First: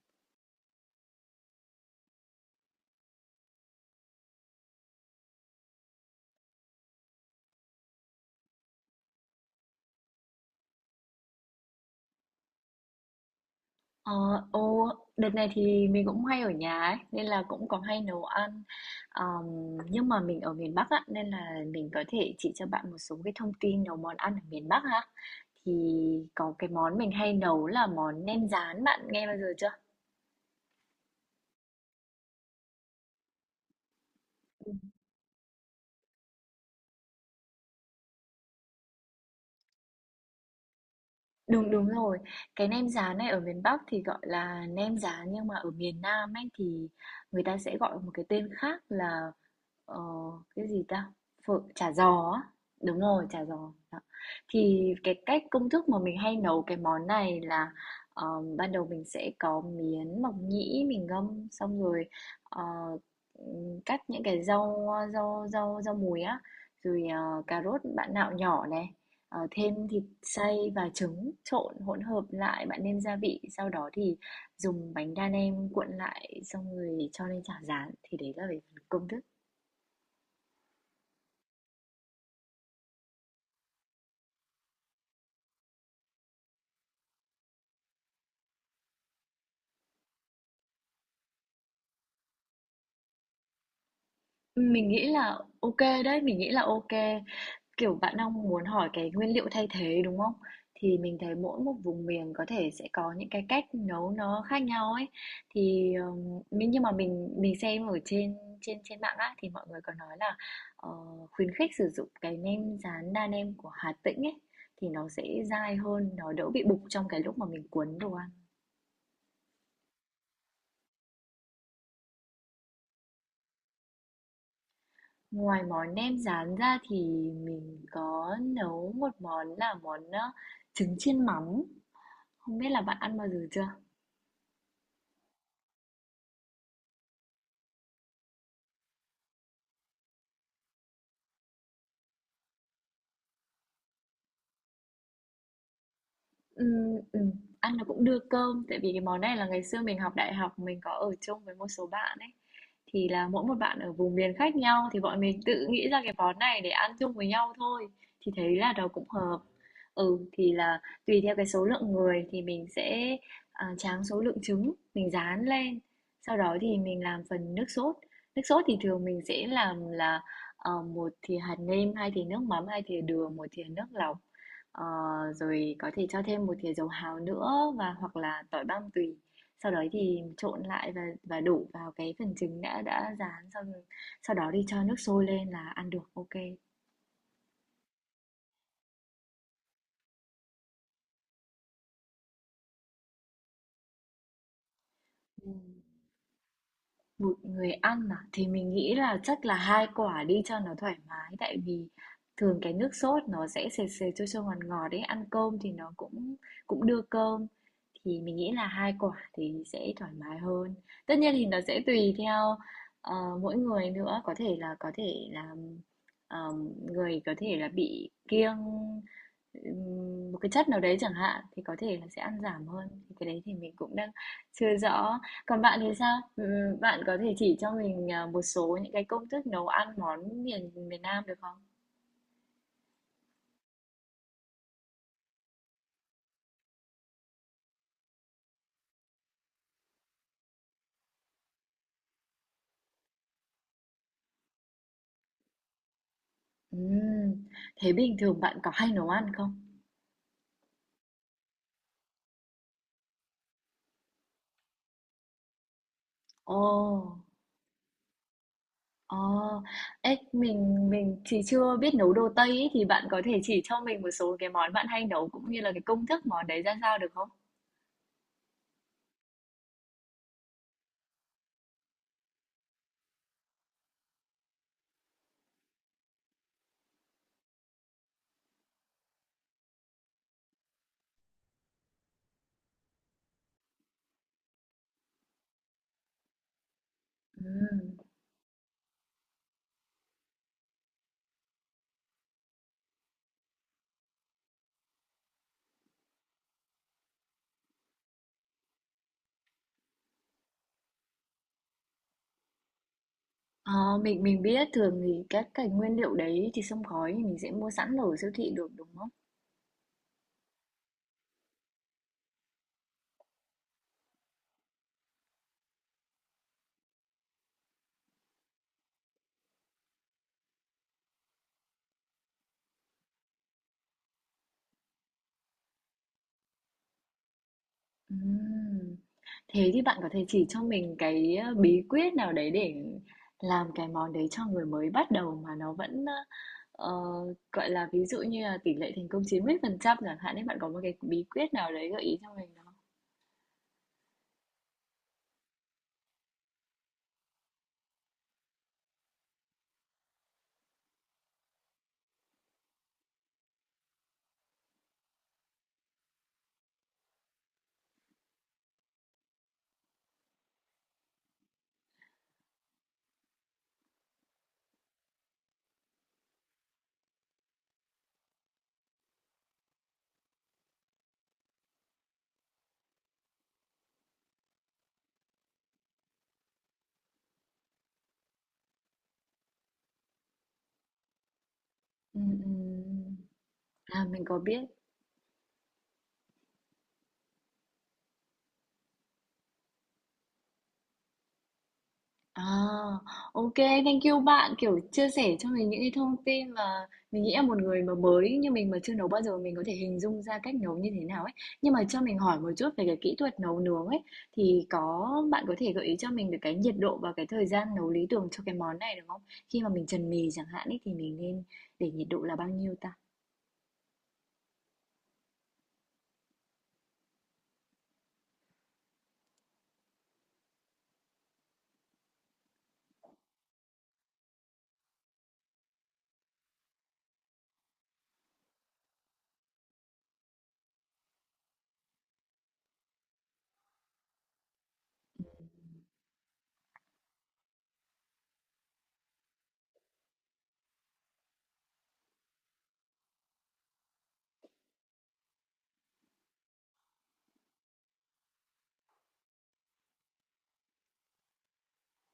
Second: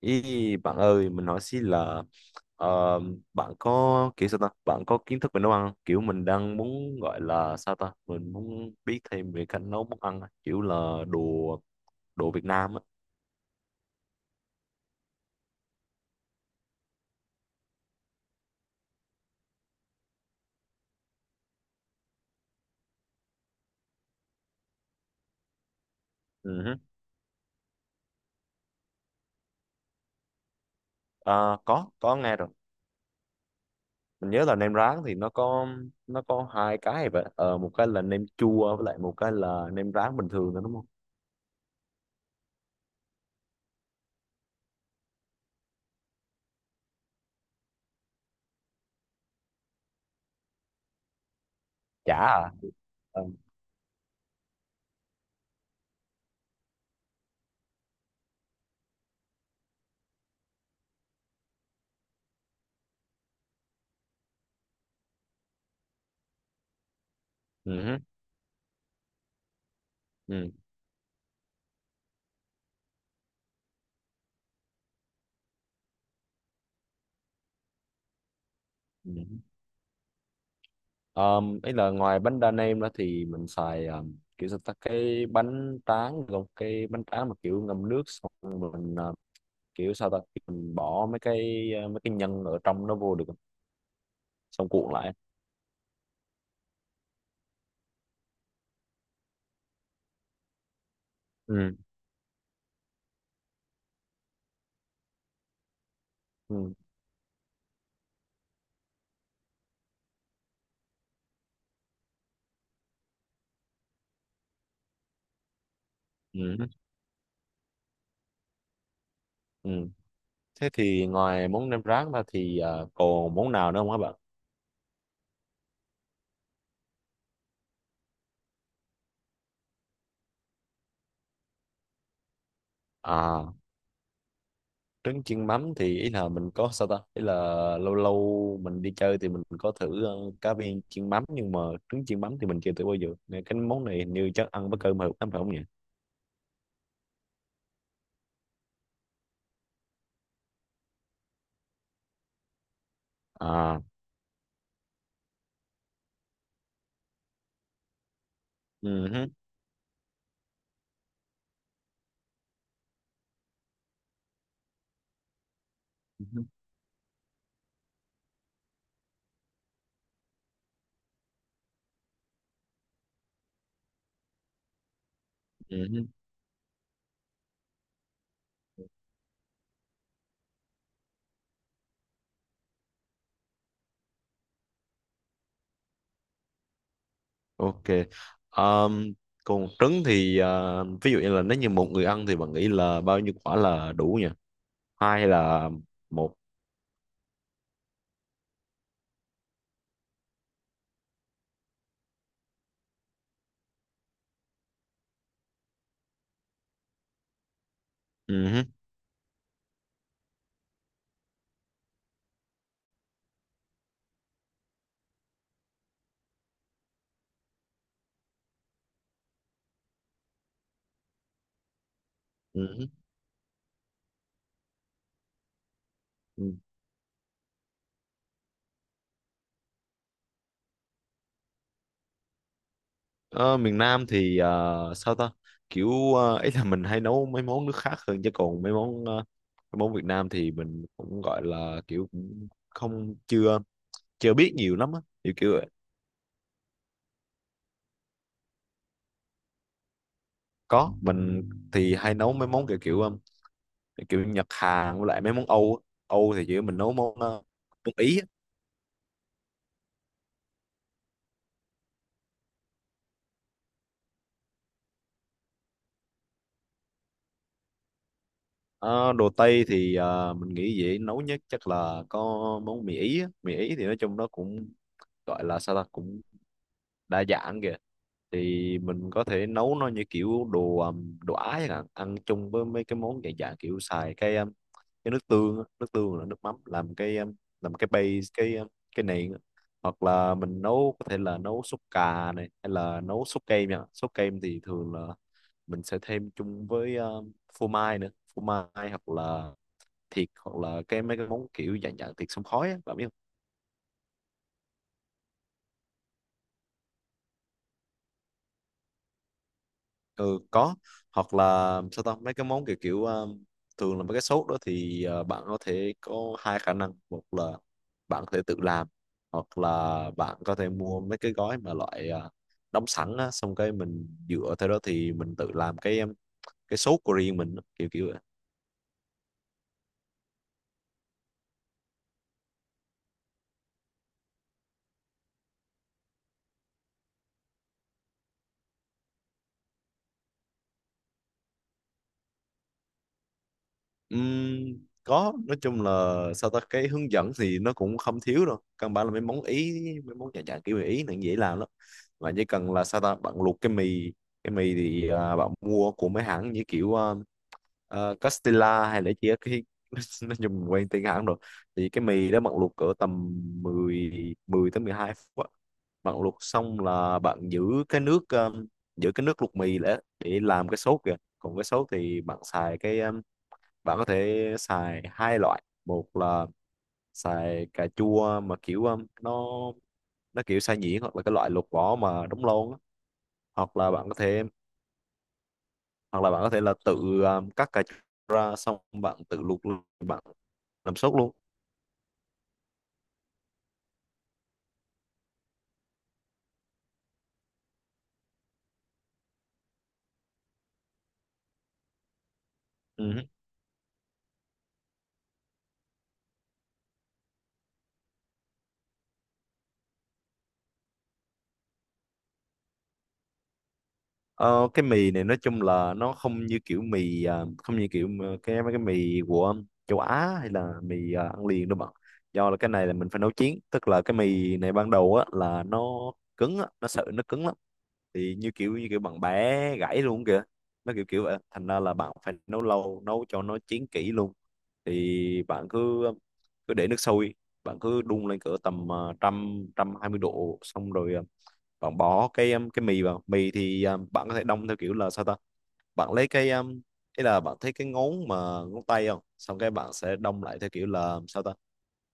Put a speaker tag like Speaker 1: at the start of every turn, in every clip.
Speaker 1: Ý, bạn ơi, mình hỏi xí là ờ, bạn có kiểu sao ta? Bạn có kiến thức về nấu ăn không? Kiểu mình đang muốn gọi là sao ta? Mình muốn biết thêm về cách nấu món ăn, á, kiểu là đồ đồ Việt Nam á.
Speaker 2: Ờ, ô, đợt này thì mình cũng hay ở nhà ấy, nên là cũng có hay nấu ăn. Ờm, nhưng mà mình ở miền Bắc á, nên là mình có thể chỉ cho bạn một số cái thông tin nấu món ăn ở miền Bắc ha. Thì có
Speaker 1: Ừ
Speaker 2: cái
Speaker 1: hứ.
Speaker 2: món mình hay nấu là món nem rán, bạn nghe bao giờ chưa?
Speaker 1: Ờ, có nghe rồi. Mình nhớ là nem rán thì nó có hai cái vậy. Ờ, một cái là nem chua với lại một cái là nem rán bình thường đó đúng không?
Speaker 2: Đúng, đúng rồi. Cái nem rán này ở miền Bắc thì gọi là nem rán, nhưng mà ở miền Nam ấy thì người ta sẽ gọi một cái tên khác là, ờ, cái gì ta? Phở chả
Speaker 1: Chả
Speaker 2: giò á.
Speaker 1: à?
Speaker 2: Đúng
Speaker 1: Ờ.
Speaker 2: rồi, chả giò. Đó. Thì cái cách công thức mà mình hay nấu cái món này là, ờ, ban đầu mình sẽ có miến mộc nhĩ mình ngâm, xong rồi, ờ, cắt những cái rau, rau rau rau mùi á, rồi, cà rốt
Speaker 1: Ừ hứ,
Speaker 2: bạn nạo nhỏ này, thêm thịt
Speaker 1: ừ,
Speaker 2: xay và trứng trộn hỗn hợp lại, bạn nêm gia vị, sau đó thì dùng bánh đa nem cuộn lại xong rồi cho lên chảo rán thì đấy là về phần công
Speaker 1: ừ.
Speaker 2: thức.
Speaker 1: Ý là ngoài bánh đa nem đó thì mình xài kiểu sao ta cái bánh tráng, gồm cái bánh tráng mà kiểu ngâm nước xong rồi mình kiểu sao ta mình bỏ mấy cái mấy cái nhân ở trong nó vô được không? Xong
Speaker 2: Mình
Speaker 1: cuộn
Speaker 2: nghĩ
Speaker 1: lại.
Speaker 2: là ok đấy, mình nghĩ là ok. Kiểu, bạn đang muốn hỏi cái nguyên liệu thay thế, đúng không? Thì mình thấy mỗi một
Speaker 1: Ừ.
Speaker 2: vùng miền có thể sẽ có những cái cách nấu nó khác nhau ấy. Thì, mình
Speaker 1: Ừ.
Speaker 2: nhưng mà mình mình xem ở trên trên trên mạng á, thì mọi người có nói là, ờ, khuyến khích sử dụng cái nem rán đa nem của Hà Tĩnh ấy, thì nó sẽ dai hơn, nó đỡ
Speaker 1: Ừ.
Speaker 2: bị bục trong cái lúc mà mình cuốn đồ ăn.
Speaker 1: Ừ. Thế thì ngoài món nem rán ra thì còn món nào nữa không các bạn?
Speaker 2: Ngoài món nem rán ra thì mình có nấu một món là món, trứng chiên mắm, không biết là bạn ăn bao giờ
Speaker 1: À,
Speaker 2: chưa?
Speaker 1: trứng chiên mắm thì ý là mình có sao ta, ý là lâu lâu mình đi chơi thì mình có thử cá viên chiên mắm, nhưng mà trứng chiên mắm thì mình chưa thử bao giờ, nên cái món này hình như chắc ăn với cơm hợp lắm phải không nhỉ?
Speaker 2: Ừm, ừm, Ăn nó cũng đưa cơm, tại vì cái món này là ngày xưa mình học đại học mình có ở chung với một số bạn ấy. Thì là mỗi một bạn
Speaker 1: À.
Speaker 2: ở vùng miền khác nhau thì bọn mình tự nghĩ ra cái món này để ăn chung với nhau thôi. Thì thấy là nó
Speaker 1: Ừ
Speaker 2: cũng
Speaker 1: hứ,
Speaker 2: hợp. Ừ, thì là tùy theo cái số lượng người thì mình sẽ tráng số lượng trứng, mình rán lên.
Speaker 1: ừ
Speaker 2: Sau
Speaker 1: hứ,
Speaker 2: đó thì mình làm phần nước sốt. Nước sốt thì thường mình sẽ làm là một thìa hạt nêm, hai thìa nước mắm, hai thìa đường, một thìa nước lọc. Ờ, Rồi
Speaker 1: ừ
Speaker 2: có
Speaker 1: hứ.
Speaker 2: thể cho thêm một thìa dầu hào nữa và hoặc là tỏi băm tùy. Sau đấy thì trộn lại và đổ vào cái phần trứng đã rán xong, sau đó đi cho nước sôi lên là ăn được ok.
Speaker 1: Ok. Ờm, Còn trứng thì ví dụ như là nếu như một người ăn thì bạn nghĩ là bao nhiêu quả là đủ nhỉ? Hai hay
Speaker 2: Ừ.
Speaker 1: là một?
Speaker 2: 1 người ăn à? Thì mình nghĩ là chắc là 2 quả đi cho nó thoải mái, tại vì thường cái nước sốt nó sẽ sệt sệt, chua chua, ngọt ngọt đấy, ăn cơm thì nó cũng cũng đưa cơm. Thì mình
Speaker 1: Ừ
Speaker 2: nghĩ
Speaker 1: hứ,
Speaker 2: là 2 quả thì sẽ thoải mái hơn. Tất nhiên thì nó sẽ tùy theo, ờ, mỗi người nữa, có thể là người có thể là bị kiêng một cái chất nào đấy chẳng hạn, thì có thể là sẽ ăn giảm
Speaker 1: ừ hứ.
Speaker 2: hơn. Thì cái đấy thì mình cũng đang chưa rõ. Còn bạn thì sao? Bạn có thể chỉ cho mình, một số những cái công thức nấu ăn món miền miền Nam được không?
Speaker 1: Ờ, miền Nam thì sao ta, kiểu ý là mình hay nấu mấy món nước khác hơn, chứ còn mấy món mấy món Việt Nam thì mình cũng gọi là kiểu cũng không, chưa chưa biết nhiều lắm á, kiểu kiểu vậy.
Speaker 2: Ừm, thế bình thường bạn có hay nấu ăn không?
Speaker 1: Có, mình thì hay nấu mấy món kiểu kiểu kiểu Nhật Hàn, với lại mấy món Âu á. Âu thì
Speaker 2: Ồ,
Speaker 1: chỉ mình nấu món món Ý á.
Speaker 2: ồ, ấy, mình thì chưa biết nấu đồ Tây ấy, thì bạn có thể chỉ cho mình một số cái món bạn hay nấu cũng như là cái công thức món đấy ra sao được không?
Speaker 1: Ờ, đồ Tây thì mình nghĩ dễ nấu nhất chắc là có món mì Ý á. Mì Ý thì nói chung nó cũng, gọi là sao ta, cũng đa dạng kìa. Thì mình có thể nấu nó như kiểu đồ đồ Á chẳng hạn, ăn chung với mấy cái món dạng dạng kiểu, xài cái nước tương á, nước tương là nước mắm làm cái làm
Speaker 2: Ừm.
Speaker 1: cái base, cái nền á. Hoặc là mình nấu, có thể là nấu súp cà này, hay là nấu súp kem nha. Súp kem thì thường là mình sẽ thêm chung với phô mai nữa, phô mai hoặc là thịt, hoặc là cái mấy cái món kiểu dạng dạng thịt xông khói á, bạn biết.
Speaker 2: Ờ, mình biết thường thì các cái nguyên liệu đấy thì xông khói thì mình sẽ mua sẵn ở siêu thị được, đúng không?
Speaker 1: Ừ, có. Hoặc là sao ta, mấy cái món kiểu kiểu thường là mấy cái sốt đó thì bạn có thể có hai khả năng: một là bạn có thể tự làm, hoặc là bạn có thể mua mấy cái gói mà loại đóng sẵn á, xong cái mình dựa theo đó thì mình tự làm cái sốt của riêng mình á, kiểu kiểu.
Speaker 2: Ừm. Thế thì bạn có thể chỉ cho mình cái, bí quyết nào đấy để làm cái món đấy cho người mới bắt đầu mà nó vẫn, ờ, gọi là, ví dụ như là tỷ lệ thành công 90% chẳng hạn ấy, bạn có một cái bí quyết nào đấy gợi ý cho mình không?
Speaker 1: Ừm, có, nói chung là sao ta, cái hướng dẫn thì nó cũng không thiếu đâu, căn bản là mấy món ý, mấy món nhà dạng kiểu người ý này dễ làm lắm. Bạn chỉ cần là sao ta, bạn luộc cái mì. Cái mì thì bạn mua của mấy hãng như kiểu Castilla, hay là chỉ cái nó dùng quen tên hãng rồi. Thì cái mì đó bạn luộc cỡ tầm 10 10 tới 12 phút á. Bạn luộc xong là bạn giữ cái nước, giữ cái nước luộc mì để làm cái sốt kìa. Còn cái sốt thì bạn xài cái, bạn có thể xài hai loại: một là xài cà chua mà kiểu nó kiểu xay nhuyễn, hoặc là cái loại lột vỏ mà
Speaker 2: Ừm,
Speaker 1: đóng lon á.
Speaker 2: ừm.
Speaker 1: hoặc là
Speaker 2: À,
Speaker 1: bạn có
Speaker 2: mình có
Speaker 1: thể
Speaker 2: biết.
Speaker 1: hoặc là bạn có thể là tự cắt cà chua ra, xong bạn tự luộc luôn, bạn làm sốt luôn.
Speaker 2: À, ô kê, thank you bạn, kiểu, chia sẻ cho mình những cái thông tin mà mình nghĩ là một người mà mới như mình mà chưa nấu bao giờ mình có thể hình dung ra cách nấu như thế nào ấy. Nhưng mà cho mình hỏi một chút về cái kỹ
Speaker 1: Ừ.
Speaker 2: thuật nấu nướng ấy, thì có bạn có thể gợi ý cho mình được cái nhiệt độ và cái thời gian nấu lý tưởng cho cái món này được không? Khi mà mình trần mì chẳng hạn ấy, thì mình nên để nhiệt độ là bao nhiêu ta?
Speaker 1: Ờ, cái mì này nói chung là nó không như kiểu mì, không như kiểu mà cái mấy cái mì của châu Á, hay là mì ăn liền đâu bạn, do là cái này là mình phải nấu chín, tức là cái mì này ban đầu á là nó cứng á, nó sợi nó cứng lắm, thì như kiểu bạn bé gãy luôn kìa, nó kiểu kiểu vậy, thành ra là bạn phải nấu lâu, nấu cho nó chín kỹ luôn. Thì bạn cứ cứ để nước sôi, bạn cứ đun lên cỡ tầm 120 độ, xong rồi bạn bỏ cái mì vào. Mì thì bạn có thể đông theo kiểu là sao ta, bạn lấy cái, ý là bạn thấy cái ngón mà ngón tay không, xong cái bạn sẽ đông lại theo kiểu là sao ta.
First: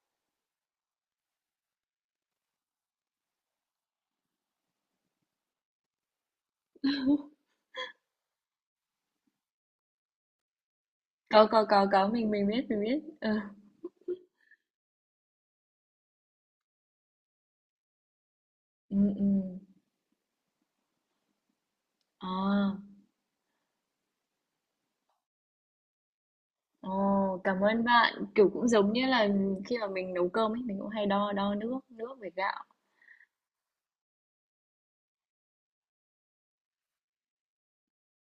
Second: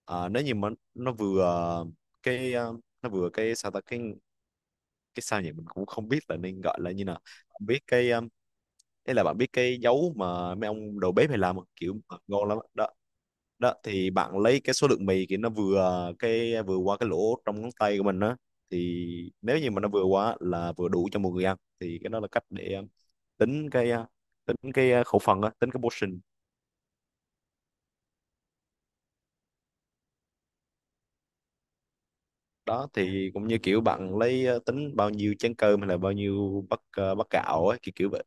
Speaker 1: À, nếu như mà nó vừa cái, nó vừa cái sao ta, cái sao nhỉ, mình cũng không biết là nên gọi là như nào, không biết cái, đấy là bạn biết cái dấu mà mấy ông đầu bếp hay làm không? Kiểu
Speaker 2: Có,
Speaker 1: mà
Speaker 2: mình
Speaker 1: ngon lắm á.
Speaker 2: biết, mình
Speaker 1: Đó,
Speaker 2: biết. Ừ,
Speaker 1: đó thì bạn lấy cái số lượng mì kiểu nó vừa cái, vừa qua cái lỗ trong ngón tay của mình á.
Speaker 2: ừ,
Speaker 1: Thì
Speaker 2: ừ.
Speaker 1: nếu như mà nó vừa quá, là vừa đủ cho một người ăn, thì cái đó là cách để
Speaker 2: À.
Speaker 1: tính cái khẩu phần á, tính cái portion.
Speaker 2: Ồ, cảm ơn bạn. Kiểu cũng giống như là khi mà mình nấu cơm ấy, mình cũng hay đo đo nước, nước với gạo.
Speaker 1: Đó thì cũng như kiểu bạn lấy tính bao nhiêu chén cơm hay là bao nhiêu bát bát gạo ấy, kiểu kiểu vậy.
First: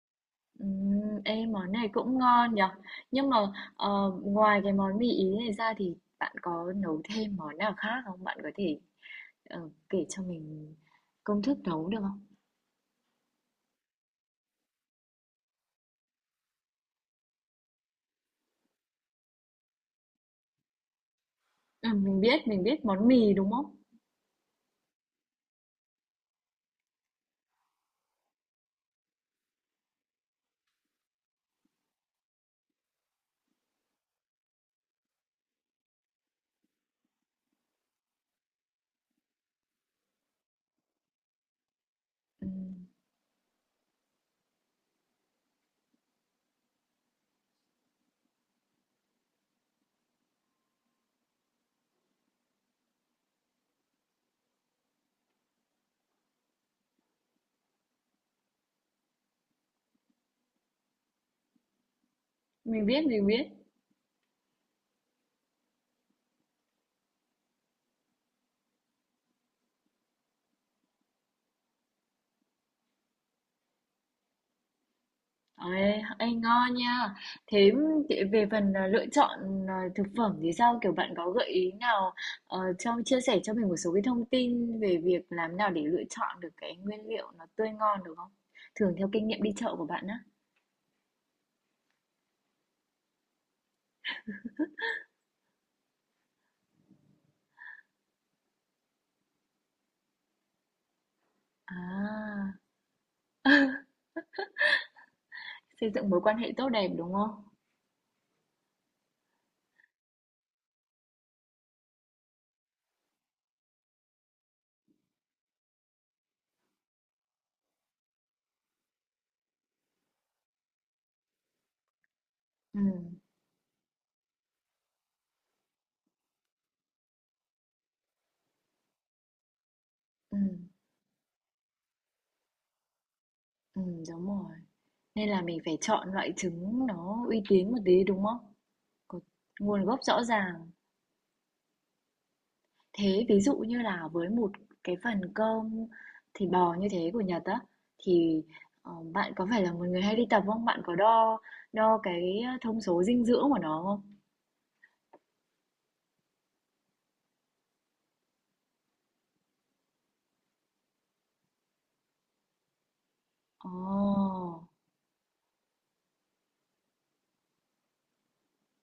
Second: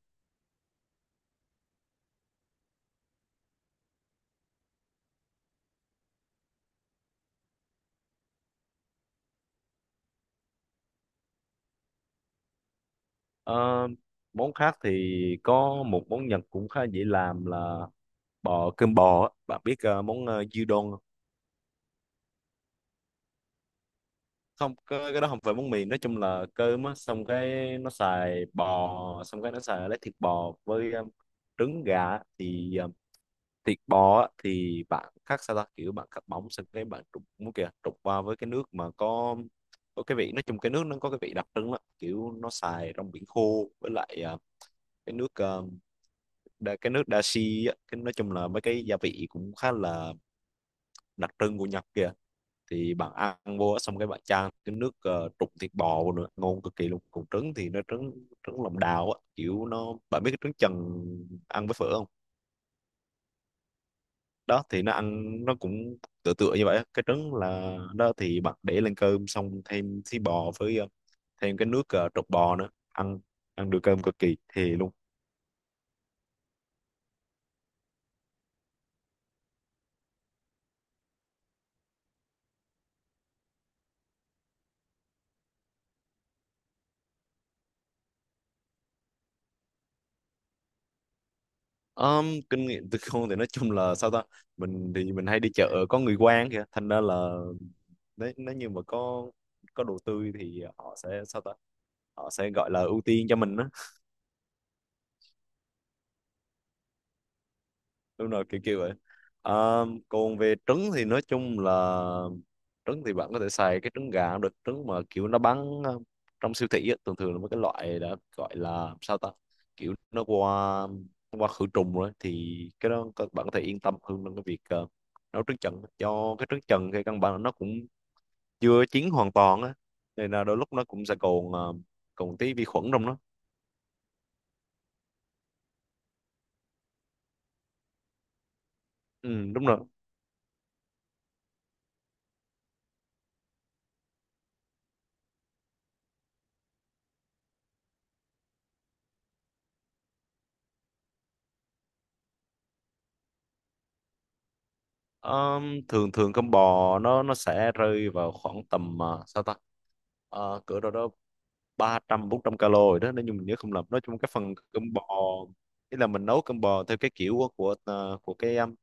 Speaker 2: Ê, món này cũng ngon nhở. Nhưng mà ngoài cái món mì Ý này ra thì bạn có nấu thêm món nào khác không? Bạn có thể kể cho mình công thức nấu được không?
Speaker 1: Ờ, món khác thì có một món Nhật cũng khá dễ làm là cơm bò á. Bạn biết món gyudon không?
Speaker 2: Ừ, mình biết món mì đúng không?
Speaker 1: Không, cái đó không phải món mì, nói chung là cơm á, xong cái nó xài bò, xong cái nó xài lấy thịt bò với trứng gà á. Thì thịt bò á, thì bạn cắt sao ta, kiểu bạn cắt bóng, xong cái bạn trụng muốn kìa, trụng qua với cái nước mà có cái vị, nói chung cái nước nó có cái vị đặc trưng đó, kiểu nó
Speaker 2: Ừm,
Speaker 1: xài rong biển khô với lại cái nước cái nước dashi á, cái nói chung là mấy cái gia vị cũng khá là đặc trưng của Nhật kìa. Thì bạn ăn vô á, xong cái bạn chan cái nước trụng thịt bò vô nữa, ngon cực kỳ luôn. Còn trứng thì nó trứng trứng lòng đào á, kiểu nó, bạn biết cái trứng chần ăn với phở không?
Speaker 2: mình biết, mình biết.
Speaker 1: Đó thì nó ăn nó cũng tựa tựa như vậy á. Cái trứng là đó, thì bạn để lên cơm xong thêm thí bò với thêm cái nước trụng bò nữa, ăn ăn được cơm cực kỳ thì.
Speaker 2: Ê, ê, ngon nha. Thế về phần lựa chọn thực phẩm thì sao? Kiểu bạn có gợi ý nào cho chia sẻ cho mình một số cái thông tin về việc làm nào để lựa chọn được cái nguyên liệu nó tươi ngon được không? Thường theo kinh nghiệm đi chợ của bạn á.
Speaker 1: Kinh nghiệm từ con thì nói chung là sao ta, mình thì mình hay đi chợ có người quen kìa, thành ra là nếu nếu như mà có đồ tươi thì họ sẽ sao ta, họ
Speaker 2: À,
Speaker 1: sẽ gọi là ưu tiên cho mình á.
Speaker 2: xây dựng mối quan hệ tốt đẹp đúng không?
Speaker 1: Đúng rồi, kiểu kiểu vậy. Ờ, còn về trứng thì nói chung là trứng thì bạn có thể xài cái trứng gà cũng được, trứng mà kiểu nó bán trong siêu thị á, thường thường là mấy cái loại đã gọi là sao ta, kiểu nó qua khử trùng rồi, thì
Speaker 2: Ừ,
Speaker 1: cái đó các bạn có thể yên tâm hơn trong cái việc nấu trứng trần. Cho cái trứng trần thì căn bản là nó cũng chưa chín hoàn toàn á, nên
Speaker 2: ừ,
Speaker 1: là đôi lúc nó cũng sẽ còn tí vi khuẩn trong nó.
Speaker 2: ừ, đúng rồi. Nên là mình phải chọn loại trứng nó uy tín một tí đúng không? Có
Speaker 1: Ừ, đúng rồi.
Speaker 2: nguồn gốc rõ ràng. Thế ví dụ như là với một cái phần cơm thịt bò như thế của Nhật á thì, bạn có phải là một người hay đi tập không? Bạn có đo đo cái thông số dinh dưỡng của nó không?
Speaker 1: Thường thường con bò nó sẽ rơi vào khoảng tầm sao ta, ờ, cỡ đâu đó 300-400 calo rồi đó, nếu như mình nhớ
Speaker 2: Ồ!
Speaker 1: không lầm. Nói chung cái phần cơm bò, ý là mình nấu cơm bò theo cái kiểu của cái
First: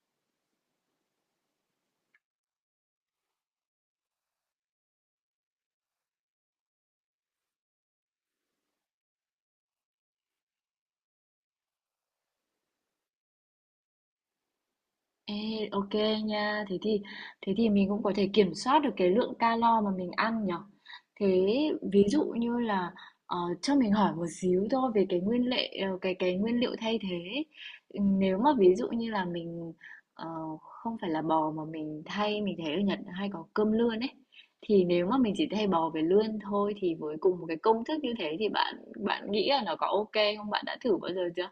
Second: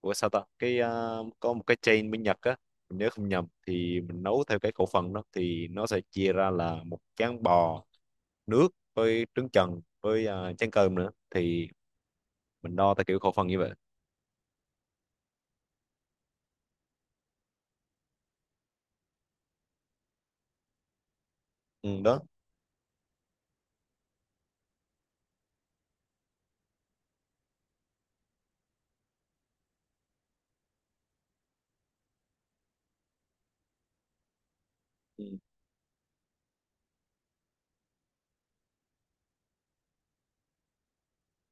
Speaker 1: của sao ta, cái có một cái chain bên Nhật á, mình nhớ không nhầm thì mình nấu theo cái khẩu phần đó, thì nó sẽ chia ra là một chén bò nước với trứng chần với chén cơm nữa, thì mình đo theo kiểu khẩu phần như vậy.
Speaker 2: Ê, ok nha, thế thì mình cũng có thể kiểm soát được cái lượng calo mà mình ăn nhở. Thế
Speaker 1: Ừ,
Speaker 2: ví
Speaker 1: đó.
Speaker 2: dụ như là cho mình hỏi một xíu thôi về cái nguyên liệu cái nguyên liệu thay thế ấy. Nếu mà ví dụ như là mình ờ, không phải là bò mà mình thay, mình thấy ở Nhật hay có cơm lươn ấy, thì nếu mà
Speaker 1: Ừ.
Speaker 2: mình chỉ thay bò với lươn thôi thì với cùng một cái công thức như thế thì bạn bạn nghĩ là nó có ok không, bạn đã thử bao giờ chưa?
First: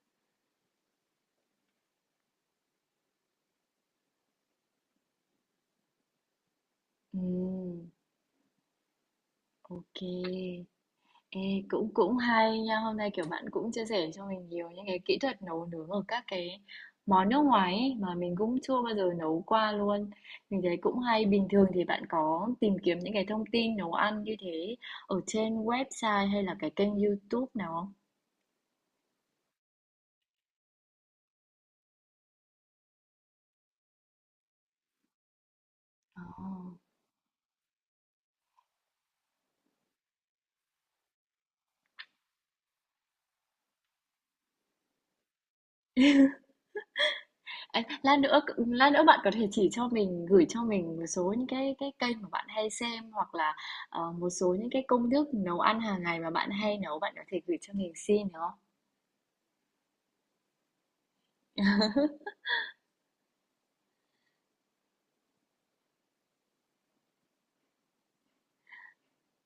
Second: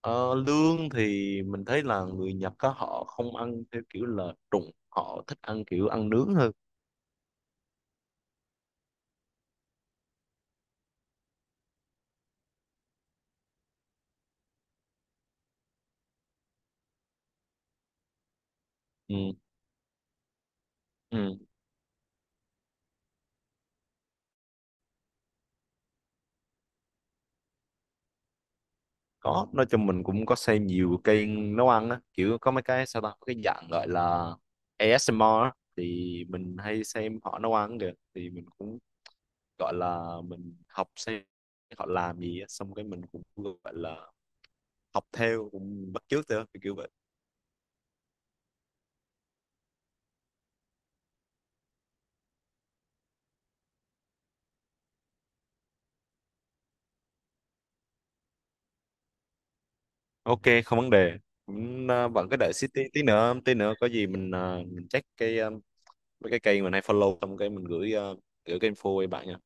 Speaker 1: Ờ, lương thì mình thấy là người Nhật á họ không ăn theo kiểu là trụng, họ thích ăn kiểu ăn nướng hơn.
Speaker 2: Ừm, ok. Ê, cũng cũng hay nha, hôm nay kiểu bạn cũng chia sẻ cho mình nhiều những cái kỹ thuật nấu nướng ở các cái món nước ngoài ấy, mà mình cũng chưa bao giờ
Speaker 1: Ừ,
Speaker 2: nấu qua luôn. Mình thấy cũng hay,
Speaker 1: ừ.
Speaker 2: bình thường thì bạn có tìm kiếm những cái thông tin nấu ăn như thế ở trên website hay là cái kênh YouTube nào không?
Speaker 1: Có, nói chung mình cũng có xem nhiều kênh nấu ăn á, kiểu có mấy cái sao ta, có cái dạng gọi là ASMR á, thì mình
Speaker 2: Ồ.
Speaker 1: hay xem họ nấu ăn kìa, thì mình cũng gọi là mình học, xem họ làm gì á, xong cái mình cũng gọi là học theo, cũng bắt chước theo kiểu vậy.
Speaker 2: Ê, lát nữa bạn có thể chỉ cho mình, gửi cho mình một số những cái kênh mà bạn hay xem, hoặc là một số những cái công thức nấu ăn hàng ngày mà bạn hay nấu, bạn có thể gửi cho mình xin được không?
Speaker 1: Ok, không vấn đề. Cũng, bạn cứ đợi xí tí, tí nữa có gì mình check cái mấy cái kênh mình hay follow, xong cái mình gửi cái info cho bạn nha.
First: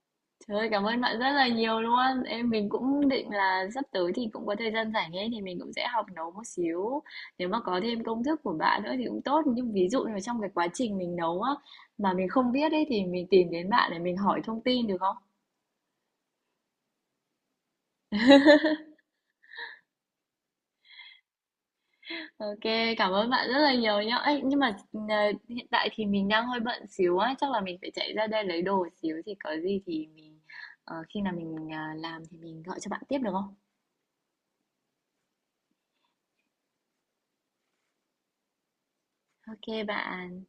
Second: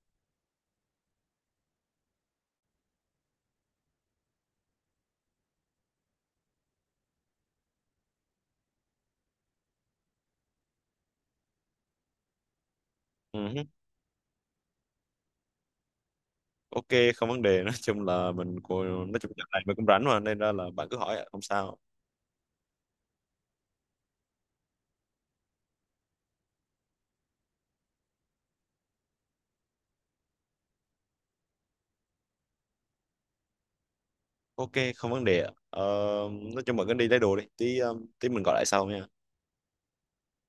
Speaker 2: Trời ơi, cảm ơn bạn rất là nhiều luôn. Em mình cũng định là sắp tới thì cũng có thời gian rảnh ấy thì mình cũng sẽ học nấu một xíu. Nếu mà có thêm công thức của bạn nữa thì cũng tốt. Nhưng ví dụ như là trong cái quá trình mình nấu á mà mình không biết ấy thì mình
Speaker 1: Ừ,
Speaker 2: tìm
Speaker 1: hứ.
Speaker 2: đến bạn để mình hỏi thông tin được không?
Speaker 1: Ok, không vấn đề, nói chung là mình cô, nói chung là này mình cũng rảnh mà, nên ra là bạn cứ hỏi ạ, không sao.
Speaker 2: Ok, cảm ơn bạn rất là nhiều nhá. Ấy, nhưng mà hiện tại thì mình đang hơi bận xíu á, chắc là mình phải chạy ra đây lấy đồ xíu thì có gì thì mình ờ, khi nào mình ờ, làm thì mình gọi cho bạn tiếp được không?
Speaker 1: Ok, không vấn đề ạ. Ờ, nói chung bạn cứ đi lấy đồ đi, tí ờ, tí mình gọi lại sau nha.
Speaker 2: Ok bạn.